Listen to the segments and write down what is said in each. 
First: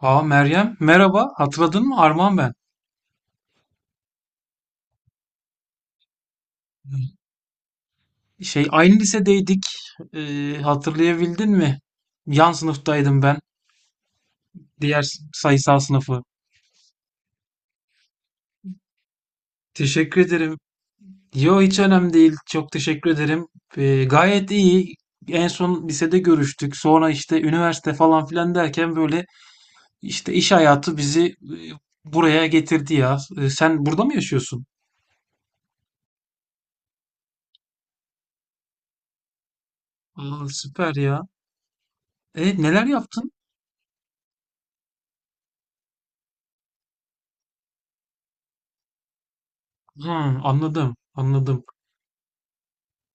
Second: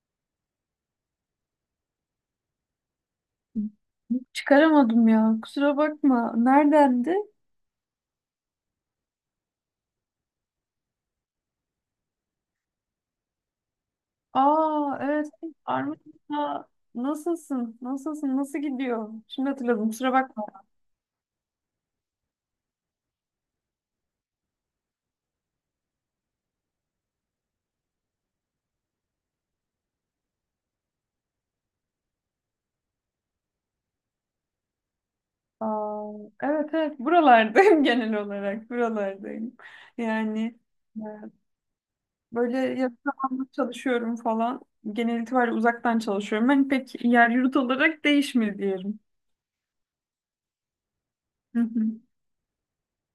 Meryem merhaba, hatırladın mı, Arman ben. Çıkaramadım ya. Kusura bakma. Neredendi? Aynı lisedeydik. Hatırlayabildin mi? Yan sınıftaydım ben, Aa, diğer evet. sayısal sınıfı. Armut'a nasılsın? Nasılsın? Nasıl gidiyor? Şimdi hatırladım. Kusura Teşekkür bakma. ederim. Yo, hiç önemli değil, çok teşekkür ederim. Gayet iyi, en son lisede görüştük, sonra işte üniversite falan filan derken böyle işte iş hayatı bizi buraya getirdi ya. Sen burada mı yaşıyorsun? Aa, evet evet. Buralardayım genel olarak. Buralardayım. Yani Süper e, ya. böyle E neler yakın yaptın? zamanda çalışıyorum falan. Genel itibariyle uzaktan çalışıyorum. Ben pek yer yurt olarak değişmedi diyelim. Hı, anladım Hı anladım. hı.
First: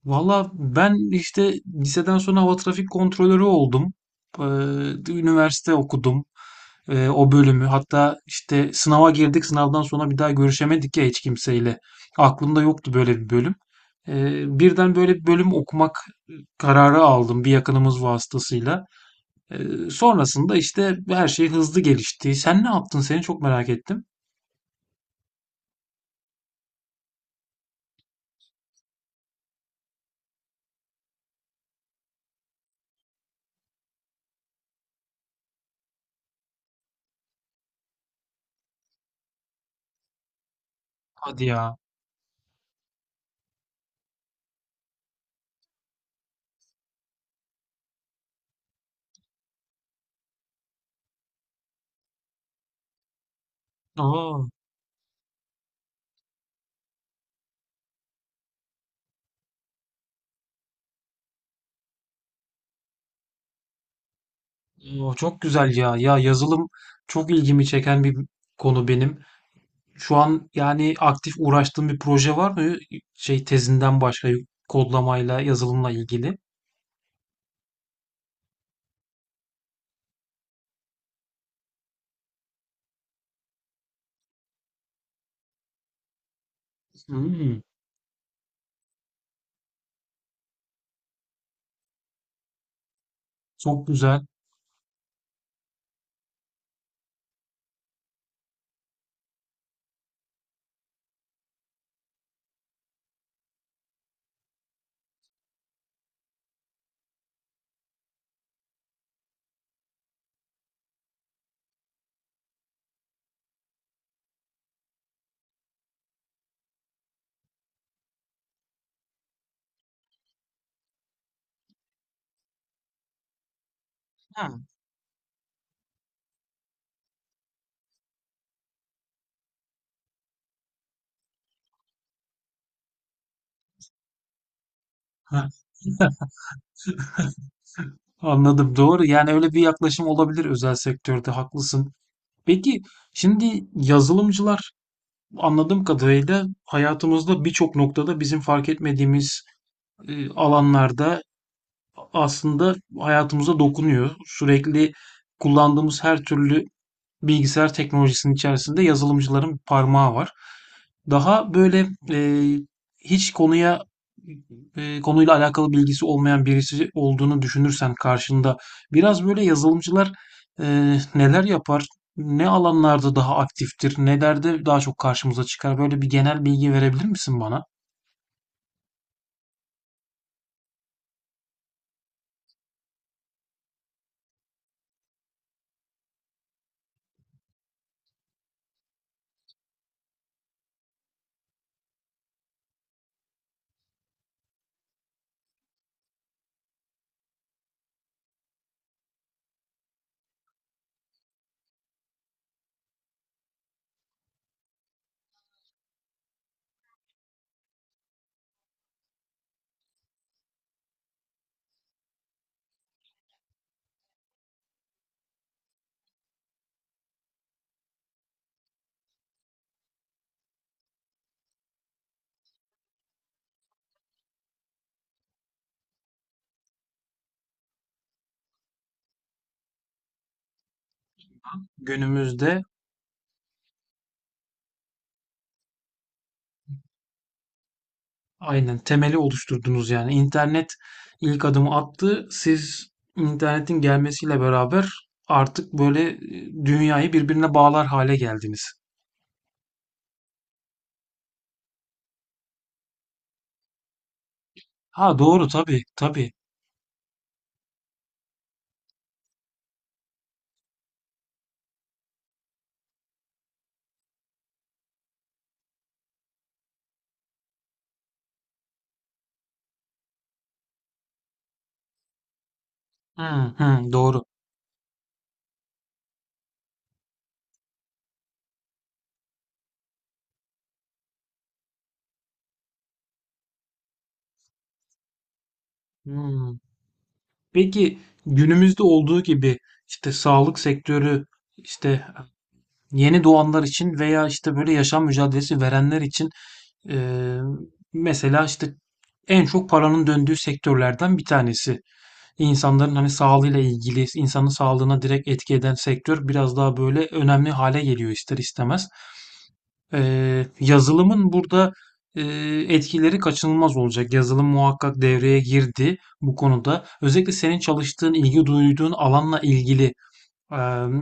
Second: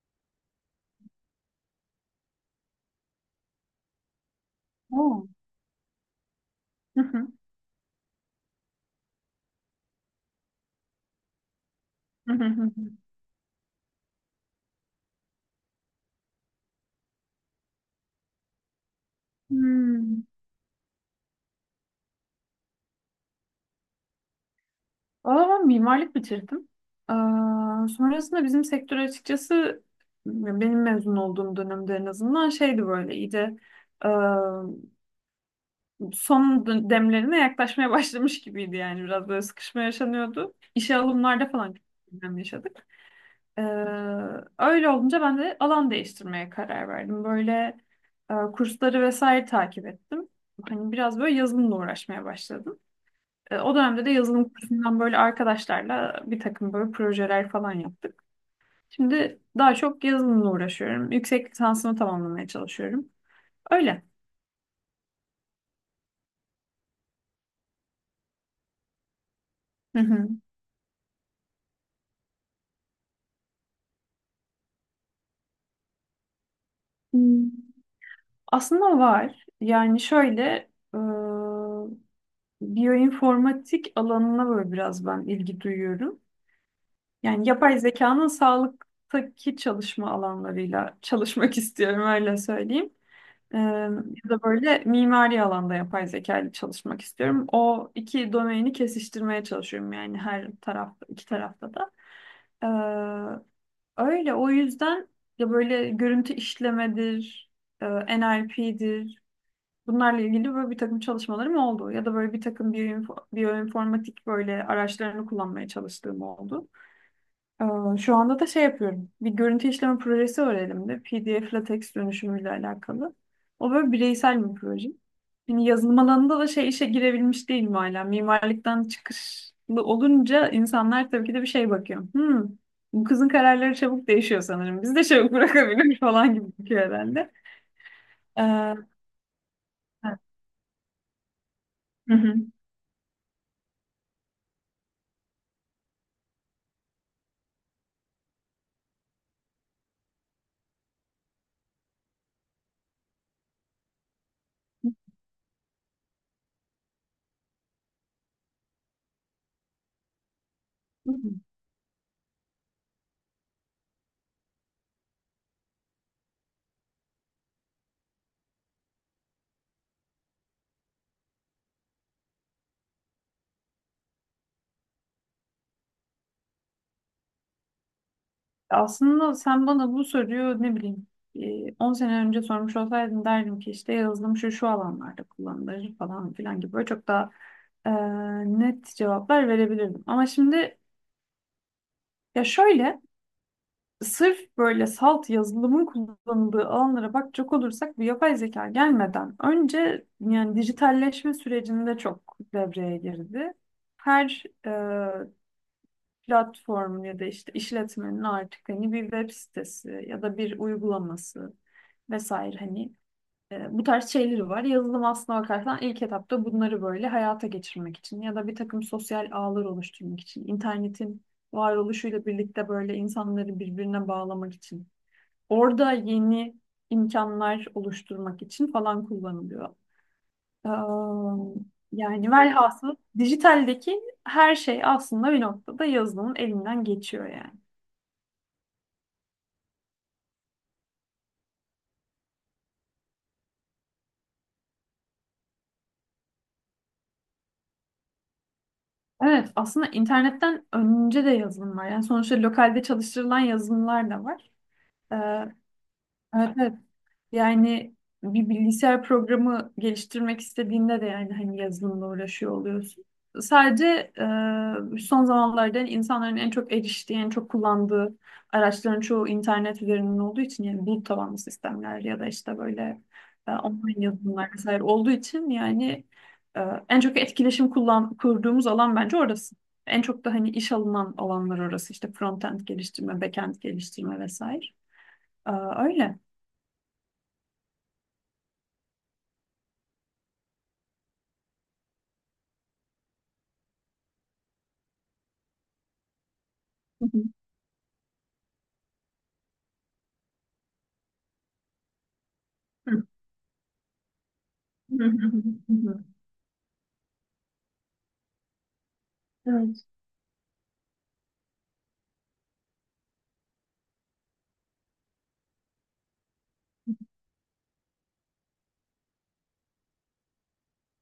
Valla ben işte liseden sonra hava trafik kontrolörü oldum. Ee, Oo. üniversite okudum. Hı hı. O bölümü. Hatta işte sınava girdik. Sınavdan sonra bir daha görüşemedik ya hiç kimseyle. Hı hı Aklımda hı hı. yoktu böyle bir bölüm. Birden böyle bir bölüm okumak kararı aldım, bir yakınımız vasıtasıyla. Hmm. Sonrasında işte her şey hızlı gelişti. Sen ne yaptın? Seni çok merak ettim. Valla ben mimarlık bitirdim. Sonrasında bizim sektör açıkçası benim mezun olduğum dönemde en azından şeydi böyle iyice aa, son demlerine yaklaşmaya başlamış gibiydi yani biraz böyle sıkışma yaşanıyordu. İşe Hadi alımlarda falan ya. çok problem yaşadık. Ee, Öyle olunca ben de alan değiştirmeye karar verdim. Böyle kursları vesaire takip ettim. Hani biraz böyle yazılımla uğraşmaya başladım. O dönemde de Aa, yazılım kursundan böyle arkadaşlarla bir takım böyle projeler falan yaptık. Şimdi daha çok yazılımla uğraşıyorum. Yüksek lisansımı tamamlamaya çalışıyorum. Öyle. Çok güzel ya. Ya yazılım çok ilgimi çeken bir konu benim. Hı Şu hı. an yani aktif uğraştığım bir proje var mı? Şey, tezinden başka, kodlamayla, yazılımla ilgili. Hmm. Aslında var. Yani şöyle e, biyoinformatik alanına böyle biraz ben ilgi duyuyorum. Yani Hmm, yapay zekanın sağlıktaki çalışma alanlarıyla çalışmak istiyorum öyle söyleyeyim. Çok güzel. Ya da böyle mimari alanda yapay zeka ile çalışmak istiyorum. O iki domaini kesiştirmeye çalışıyorum yani her tarafta, iki tarafta da. Ee, Öyle o yüzden ya böyle görüntü işlemedir, e, NLP'dir. Bunlarla ilgili böyle bir takım çalışmalarım oldu. Ya da böyle bir takım biyoinformatik böyle araçlarını kullanmaya çalıştığım oldu. Şu anda da şey yapıyorum. Bir görüntü işleme projesi var elimde. PDF LaTeX dönüşümüyle alakalı. O böyle bireysel bir proje. Yani yazılım alanında da şey işe girebilmiş değilim hala. Mimarlıktan çıkışlı olunca insanlar tabii ki de bir şey bakıyor. Hmm, bu kızın kararları çabuk değişiyor sanırım. Biz de çabuk Ha. bırakabiliriz falan gibi bakıyor herhalde. Anladım, Ee, doğru. Yani öyle bir yaklaşım olabilir özel sektörde, haklısın. Hı Peki, şimdi yazılımcılar, anladığım kadarıyla, hayatımızda birçok noktada bizim fark etmediğimiz alanlarda aslında hayatımıza dokunuyor. Sürekli kullandığımız her türlü bilgisayar teknolojisinin içerisinde yazılımcıların parmağı var. hı. Daha böyle, e, hiç konuya, konuyla alakalı bilgisi olmayan birisi olduğunu düşünürsen karşında, biraz böyle yazılımcılar e, neler yapar, ne alanlarda daha aktiftir, nelerde daha çok karşımıza çıkar? Böyle bir genel bilgi verebilir misin bana? Aslında sen bana bu soruyu ne bileyim 10 sene önce sormuş olsaydın derdim ki işte yazılım şu şu alanlarda kullanılır falan filan gibi böyle çok daha e, net cevaplar verebilirdim. Ama şimdi ya şöyle sırf böyle salt yazılımın kullanıldığı alanlara bakacak olursak bu yapay zeka gelmeden önce yani dijitalleşme sürecinde çok devreye girdi. Her platform ya da işte işletmenin artık hani bir web sitesi ya da bir uygulaması vesaire hani bu tarz şeyleri var. Yazılım aslına bakarsan ilk etapta bunları böyle hayata geçirmek için ya da bir takım sosyal ağlar oluşturmak için, internetin varoluşuyla birlikte böyle insanları birbirine bağlamak için, orada yeni imkanlar oluşturmak için falan kullanılıyor. Am, Yani Günümüzde velhasıl dijitaldeki her şey aslında bir noktada yazılımın elinden geçiyor yani. aynen temeli oluşturdunuz yani. İnternet ilk adımı attı. Siz internetin gelmesiyle beraber artık böyle dünyayı birbirine bağlar hale geldiniz. Evet, aslında internetten önce de yazılım var. Yani sonuçta lokalde çalıştırılan yazılımlar da var. Ha, doğru, tabii tabii. Evet, evet. Yani bir bilgisayar programı geliştirmek istediğinde de yani hani yazılımla uğraşıyor oluyorsun. Sadece son zamanlarda yani insanların en çok eriştiği, en çok kullandığı araçların çoğu internet üzerinden olduğu için yani bulut tabanlı sistemler ya da işte böyle Hı hı, online doğru. yazılımlar vesaire olduğu için yani e, en çok etkileşim kurduğumuz alan bence orası. En çok da hani iş alınan alanlar orası işte frontend geliştirme, backend geliştirme vesaire. Öyle. Hmm. Peki, günümüzde olduğu gibi işte sağlık sektörü, işte yeni doğanlar için veya işte böyle yaşam mücadelesi verenler için, Hı hı. eee, mesela işte en çok paranın döndüğü sektörlerden bir tanesi. İnsanların hani sağlığıyla ilgili, insanın Hı sağlığına direkt hı hı etki eden hı hı. sektör biraz daha böyle önemli hale geliyor ister istemez. Evet. Yazılımın burada etkileri kaçınılmaz olacak. Yazılım muhakkak devreye girdi bu konuda. Özellikle senin çalıştığın, ilgi duyduğun alanla ilgili. Eee,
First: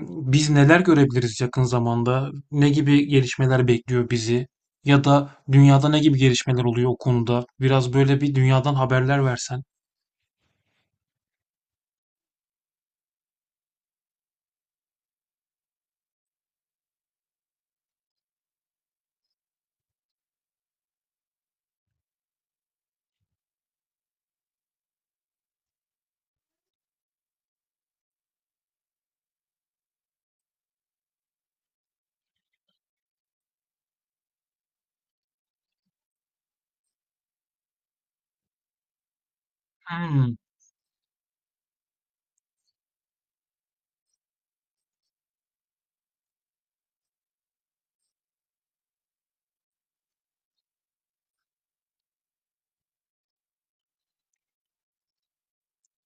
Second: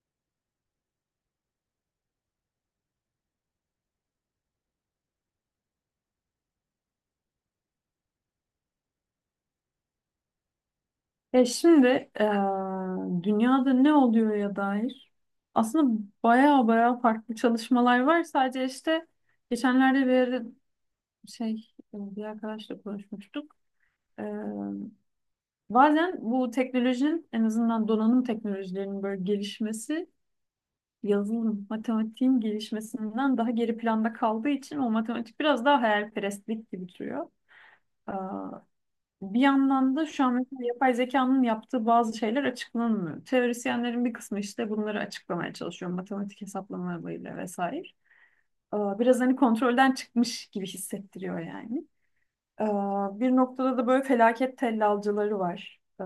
Biz neler görebiliriz yakın zamanda? Ne gibi gelişmeler bekliyor bizi? Ya da dünyada ne gibi gelişmeler oluyor o konuda? Biraz böyle bir dünyadan haberler versen. Şimdi e, dünyada ne oluyor ya dair aslında baya baya farklı çalışmalar var. Sadece işte geçenlerde bir yerde şey bir arkadaşla konuşmuştuk. E, Bazen bu teknolojinin en azından donanım teknolojilerinin böyle gelişmesi yazılım, matematiğin gelişmesinden daha geri planda kaldığı için o matematik biraz daha hayalperestlik gibi duruyor. Bir yandan da şu an Hmm, mesela yapay zekanın yaptığı bazı şeyler açıklanmıyor. Teorisyenlerin bir kısmı işte bunları açıklamaya çalışıyor. Matematik hesaplamalarıyla vesaire. Biraz hani kontrolden çıkmış gibi hissettiriyor yani. Ee, Bir noktada da böyle felaket tellalcıları var.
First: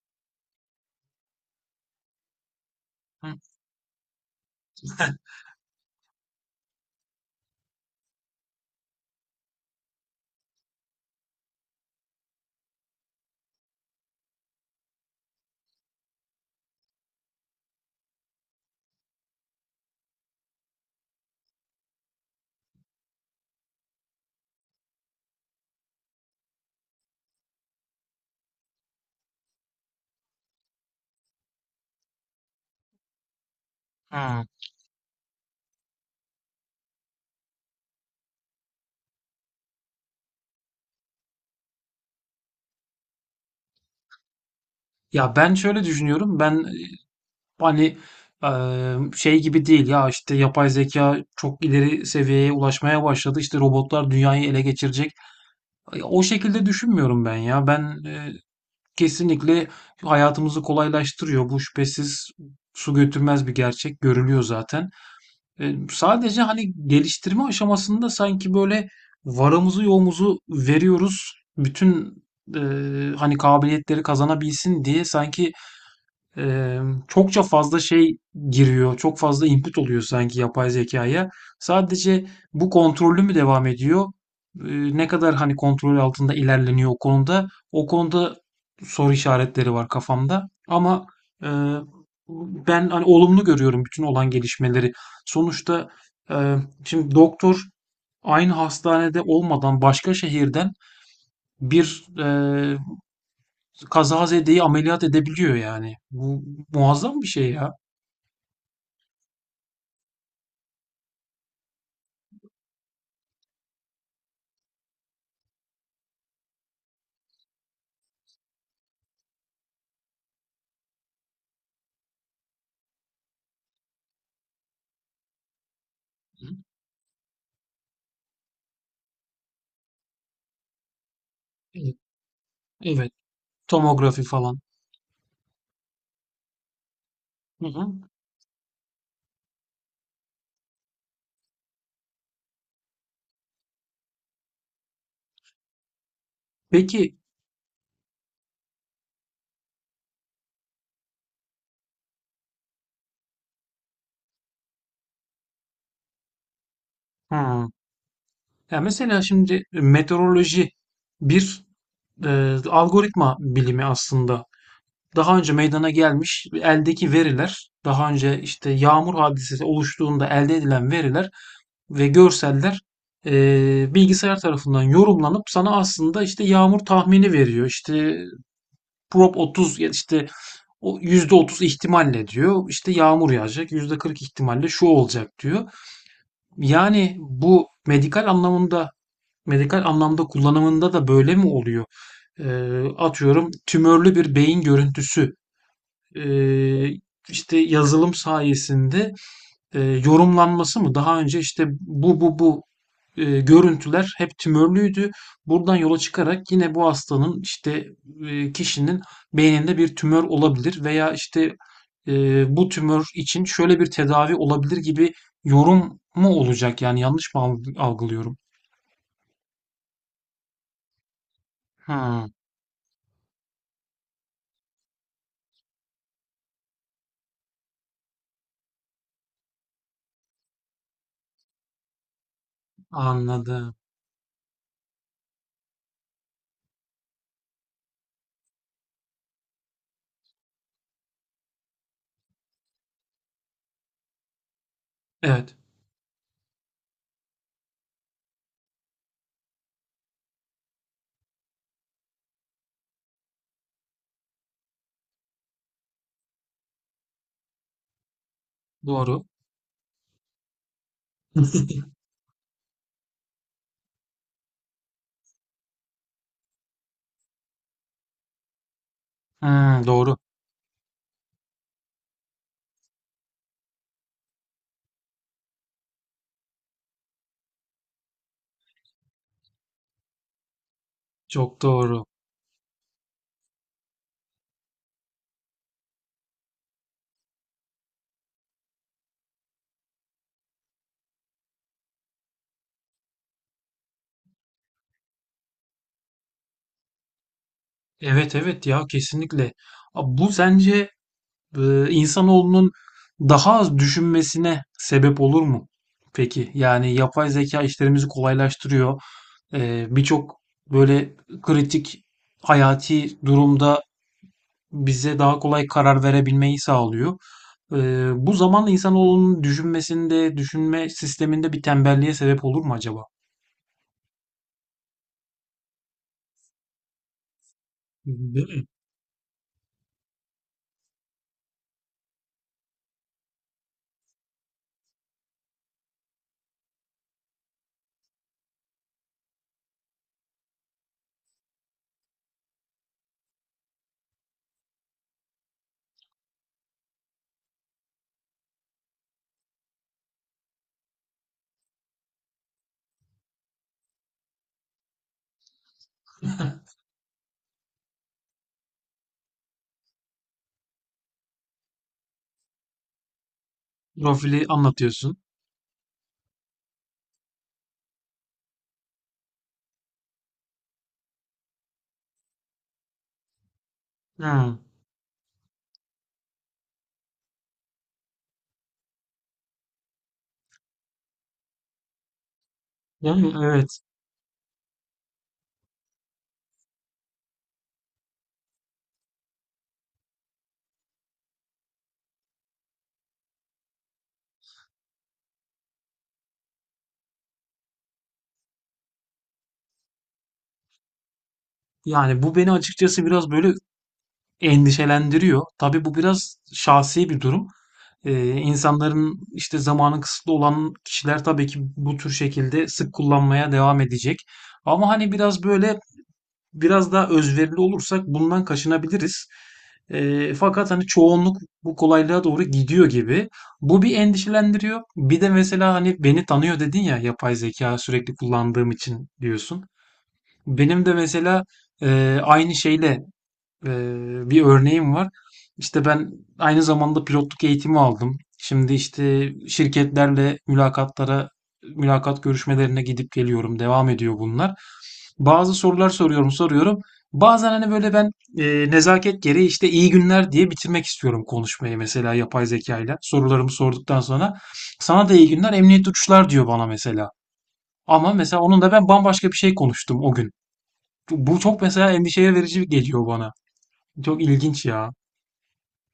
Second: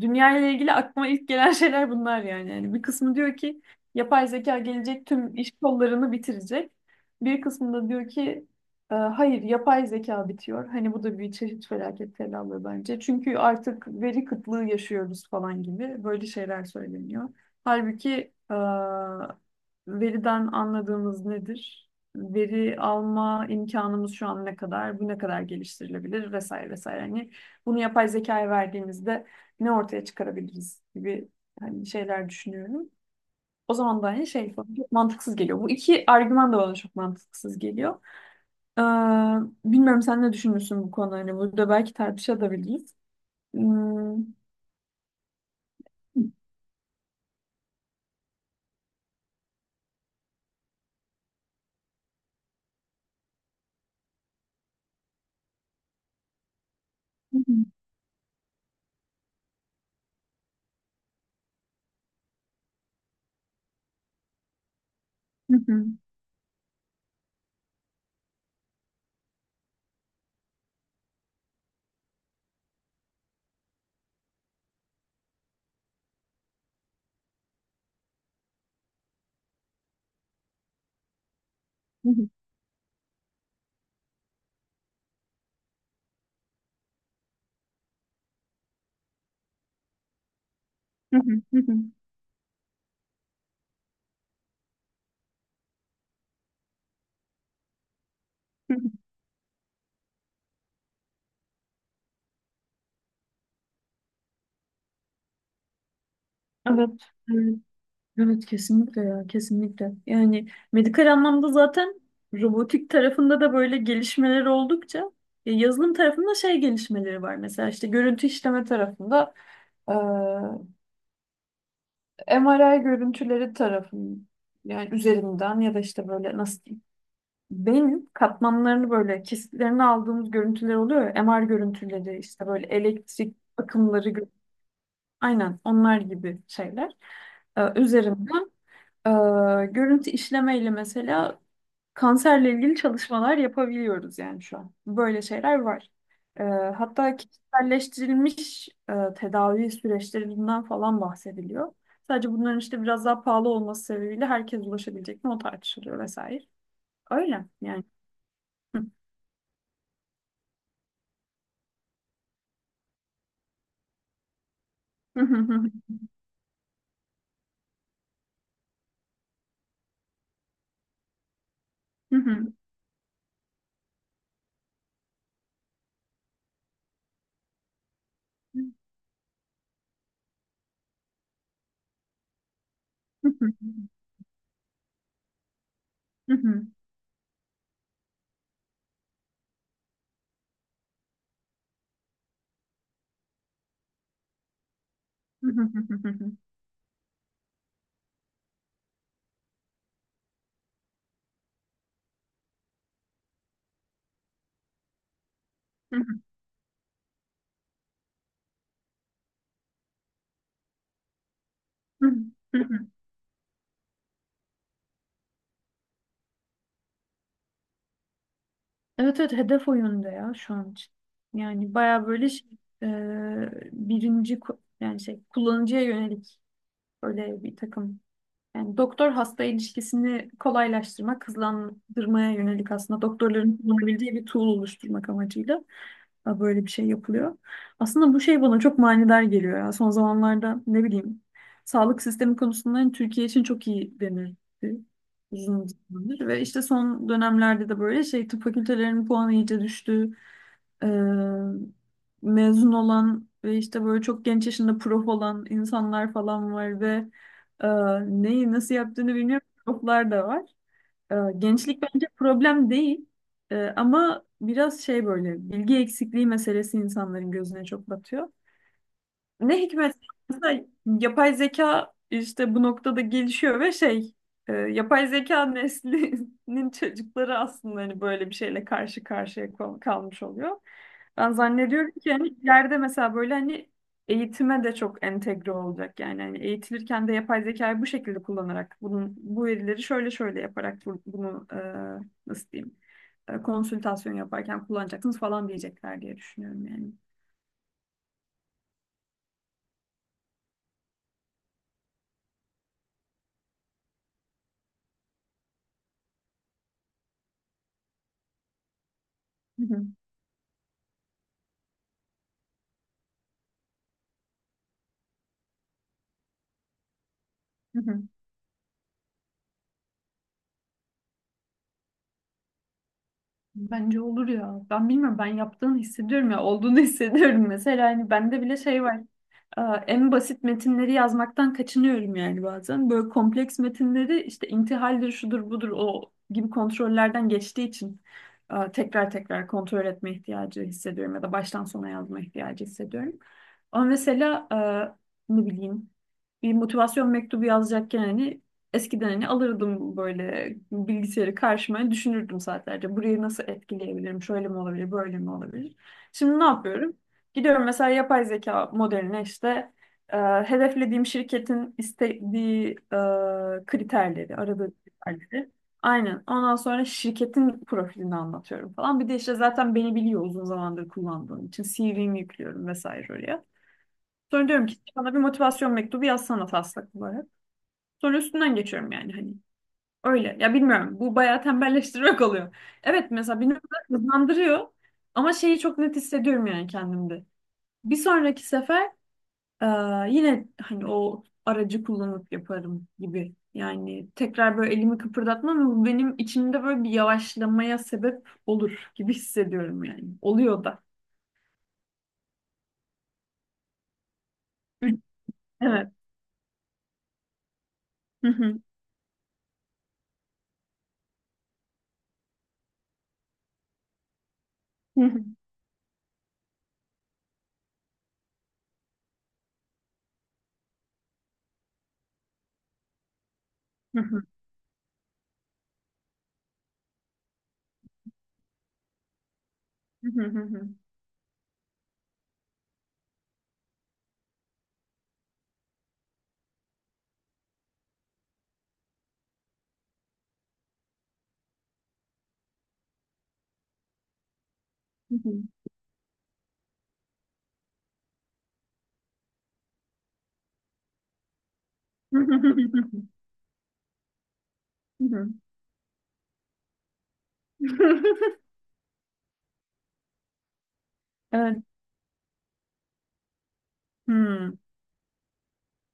Dünya ile ilgili aklıma ilk gelen şeyler bunlar yani. Yani bir kısmı hı, diyor ki yapay zeka gelecek tüm iş kollarını bitirecek. Bir kısmı da diyor ki Hayır yapay zeka bitiyor." Hani bu da bir çeşit felaket tellallığı bence. Çünkü artık veri kıtlığı yaşıyoruz falan gibi böyle şeyler söyleniyor. Halbuki e, veriden anladığımız nedir? Veri alma imkanımız şu an ne kadar, bu ne kadar geliştirilebilir vesaire vesaire. Hani bunu yapay zekaya verdiğimizde ne ortaya çıkarabiliriz gibi hani şeyler düşünüyorum. O zaman da hani hı. şey falan çok mantıksız geliyor. Bu iki argüman da bana çok mantıksız geliyor. Ee, Bilmiyorum sen ne düşünürsün bu konuda. Hani burada belki tartışabiliriz. Hmm. Ya ben şöyle düşünüyorum. Ben hani, e, şey gibi değil ya işte yapay zeka çok ileri seviyeye ulaşmaya başladı. İşte robotlar dünyayı ele geçirecek. O şekilde düşünmüyorum ben ya. Ben kesinlikle hayatımızı kolaylaştırıyor. Bu şüphesiz su götürmez bir gerçek. Görülüyor zaten. Sadece, hani, geliştirme aşamasında sanki, böyle, varımızı yoğumuzu veriyoruz. Bütün, hani, kabiliyetleri kazanabilsin diye sanki Eee, çokça fazla şey giriyor, çok fazla input oluyor sanki yapay zekaya. Sadece bu kontrollü mü devam ediyor? Ne kadar hani kontrol altında ilerleniyor o konuda? O konuda soru işaretleri var kafamda. Ama eee, ben hani olumlu görüyorum bütün olan gelişmeleri. Sonuçta eee, şimdi doktor aynı hastanede olmadan başka şehirden bir kazazedeyi ameliyat edebiliyor yani. Bu Evet. muazzam bir şey ya. Evet kesinlikle ya, kesinlikle. Yani medikal anlamda zaten robotik tarafında da böyle gelişmeler oldukça ya yazılım tarafında şey gelişmeleri var. Mesela işte görüntü işleme tarafında eee MRI görüntüleri tarafın yani üzerinden ya da işte böyle Hı. nasıl diyeyim beyin katmanlarını böyle kesitlerini aldığımız görüntüler oluyor ya, MR Evet, görüntüleri işte böyle evet. elektrik akımları Tomografi falan. aynen onlar gibi şeyler Hı hı. üzerinden Ee, görüntü işlemeyle mesela kanserle ilgili çalışmalar yapabiliyoruz yani şu an. Böyle şeyler var. Ee, Hatta Peki, kişiselleştirilmiş tedavi süreçlerinden falan bahsediliyor. Sadece bunların işte biraz daha pahalı olması sebebiyle herkes ulaşabilecek mi o tartışılıyor vesaire. Öyle hı. yani. Ya mesela şimdi meteoroloji bir e, algoritma bilimi aslında. Daha önce meydana gelmiş eldeki veriler, daha önce işte yağmur hadisesi oluştuğunda elde edilen veriler ve görseller e, bilgisayar tarafından yorumlanıp sana aslında işte yağmur tahmini veriyor. İşte prop 30 ya, işte o %30 ihtimalle diyor. İşte yağmur yağacak, %40 ihtimalle şu olacak diyor. Yani bu medikal anlamında, medikal anlamda kullanımında da böyle mi oluyor? Atıyorum, tümörlü bir beyin görüntüsü, ee, işte yazılım sayesinde yorumlanması mı? Daha önce işte bu görüntüler hep tümörlüydü. Buradan yola çıkarak yine bu hastanın, işte kişinin beyninde bir tümör olabilir veya işte bu tümör için şöyle bir tedavi olabilir gibi yorum mu olacak? Yani yanlış mı algılıyorum? Evet evet, hedef o yönde ya şu an için. Yani baya Hmm, böyle şey, e, birinci yani şey kullanıcıya yönelik böyle bir takım. Yani doktor hasta ilişkisini kolaylaştırmak, hızlandırmaya yönelik aslında doktorların anladım. kullanabildiği bir tool oluşturmak amacıyla da böyle bir şey yapılıyor. Aslında bu şey bana çok manidar geliyor ya. Son zamanlarda ne bileyim sağlık sistemi konusunda hani Türkiye için çok iyi denildi Evet, uzun zamandır. Ve işte son dönemlerde de böyle şey tıp fakültelerinin puanı iyice düştü. Ee, Mezun olan ve işte böyle çok genç yaşında prof olan insanlar falan var ve e, neyi nasıl yaptığını doğru. bilmiyorum. Proflar da var. Gençlik bence problem değil. Ama biraz şey böyle bilgi eksikliği meselesi insanların gözüne çok batıyor. Ne Hmm, hikmet doğru. mesela yapay zeka işte bu noktada gelişiyor ve şey yapay zeka neslinin çocukları aslında hani böyle bir şeyle karşı karşıya kalmış oluyor. Ben Çok zannediyorum doğru. ki hani ileride mesela böyle hani eğitime de çok entegre olacak yani hani eğitilirken de yapay zekayı bu şekilde kullanarak bunun bu verileri şöyle şöyle yaparak bunu nasıl diyeyim konsültasyon yaparken kullanacaksınız falan diyecekler diye düşünüyorum yani. Evet evet ya, kesinlikle. Abi, bu sence insanoğlunun daha az düşünmesine sebep olur mu peki? Yani yapay zeka işlerimizi kolaylaştırıyor. Hı hı. Birçok böyle kritik, hayati durumda bize daha kolay karar verebilmeyi sağlıyor. Hı hı. Bu zamanla insanoğlunun düşünmesinde, düşünme sisteminde bir tembelliğe sebep olur mu acaba? Bence olur ya. Ben bilmiyorum, ben yaptığını hissediyorum ya, olduğunu hissediyorum. Mesela hani bende Değil bile mi? şey var. En basit metinleri yazmaktan kaçınıyorum yani bazen. Böyle kompleks metinleri işte intihaldir, şudur, budur o gibi kontrollerden geçtiği için tekrar tekrar kontrol etme ihtiyacı hissediyorum ya da baştan sona yazma ihtiyacı hissediyorum. Ama mesela ne bileyim bir motivasyon mektubu yazacakken hani eskiden hani alırdım böyle bilgisayarı karşıma hani düşünürdüm saatlerce. Burayı nasıl etkileyebilirim? Şöyle mi olabilir, böyle mi olabilir? Şimdi ne yapıyorum? Gidiyorum mesela yapay zeka modeline işte e, hedeflediğim şirketin istediği kriterleri, Profili aradığı anlatıyorsun. kriterleri. Aynen. Ondan sonra şirketin profilini anlatıyorum falan. Bir de işte zaten beni biliyor uzun zamandır kullandığım için. CV'mi yüklüyorum vesaire oraya. Sonra Hıı. diyorum ki bana bir motivasyon mektubu yazsana taslak olarak. Sonra üstünden geçiyorum yani hani. Öyle. Ya bilmiyorum. Bu bayağı tembelleştirmek oluyor. Evet, Yani mesela beni evet. hızlandırıyor. Ama şeyi çok net hissediyorum yani kendimde. Bir sonraki sefer ee, yine hani o aracı kullanıp yaparım gibi. Yani tekrar böyle elimi kıpırdatmam ama bu benim içimde böyle bir yavaşlamaya sebep olur gibi hissediyorum yani. Oluyor da. Yani bu beni açıkçası biraz böyle endişelendiriyor. Tabii Evet. bu biraz şahsi bir durum. İnsanların işte zamanı kısıtlı olan kişiler tabii ki bu tür şekilde sık kullanmaya devam edecek. Ama hani biraz böyle biraz daha özverili olursak bundan kaçınabiliriz. Fakat hani çoğunluk bu kolaylığa doğru gidiyor gibi. Bu bir endişelendiriyor. Bir de mesela hani beni tanıyor dedin ya yapay zeka sürekli kullandığım için, diyorsun. Benim de mesela aynı şeyle Eee, bir örneğim var. İşte ben aynı zamanda pilotluk eğitimi aldım. Şimdi işte şirketlerle mülakatlara, mülakat görüşmelerine gidip geliyorum. Devam ediyor bunlar. Bazı sorular soruyorum. Bazen hani böyle ben nezaket gereği işte iyi günler diye bitirmek istiyorum konuşmayı, mesela yapay zekayla. Sorularımı sorduktan sonra sana da iyi günler, emniyet uçuşlar diyor bana mesela. Ama mesela onun da ben bambaşka bir şey konuştum o gün. Bu Evet. çok mesela endişe verici geliyor bana. Çok Hmm. ilginç ya.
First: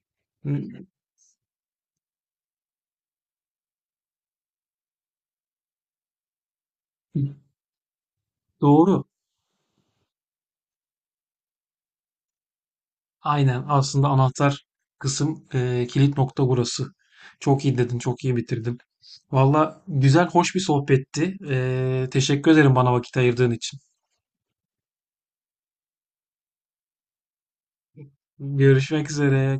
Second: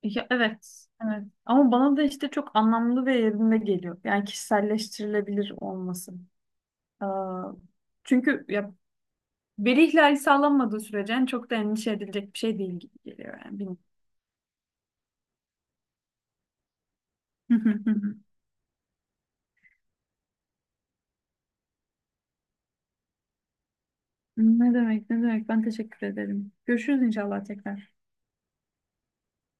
Ya, Hmm, evet. Evet. Ama bana da işte çok anlamlı ve yerinde geliyor. Yani kişiselleştirilebilir olması. Ee, Çünkü ya, doğru. veri ihlali sağlanmadığı sürece yani çok da endişe edilecek bir şey değil gibi geliyor Aynen. yani. Aslında anahtar kısım, kilit nokta burası. Çok iyi dedin, çok Bilmiyorum. iyi bitirdin. Valla güzel, hoş bir sohbetti. E, teşekkür ederim bana vakit ayırdığın için. Ne demek, ne demek. Ben teşekkür ederim. Görüşürüz inşallah tekrar. Görüşmek üzere.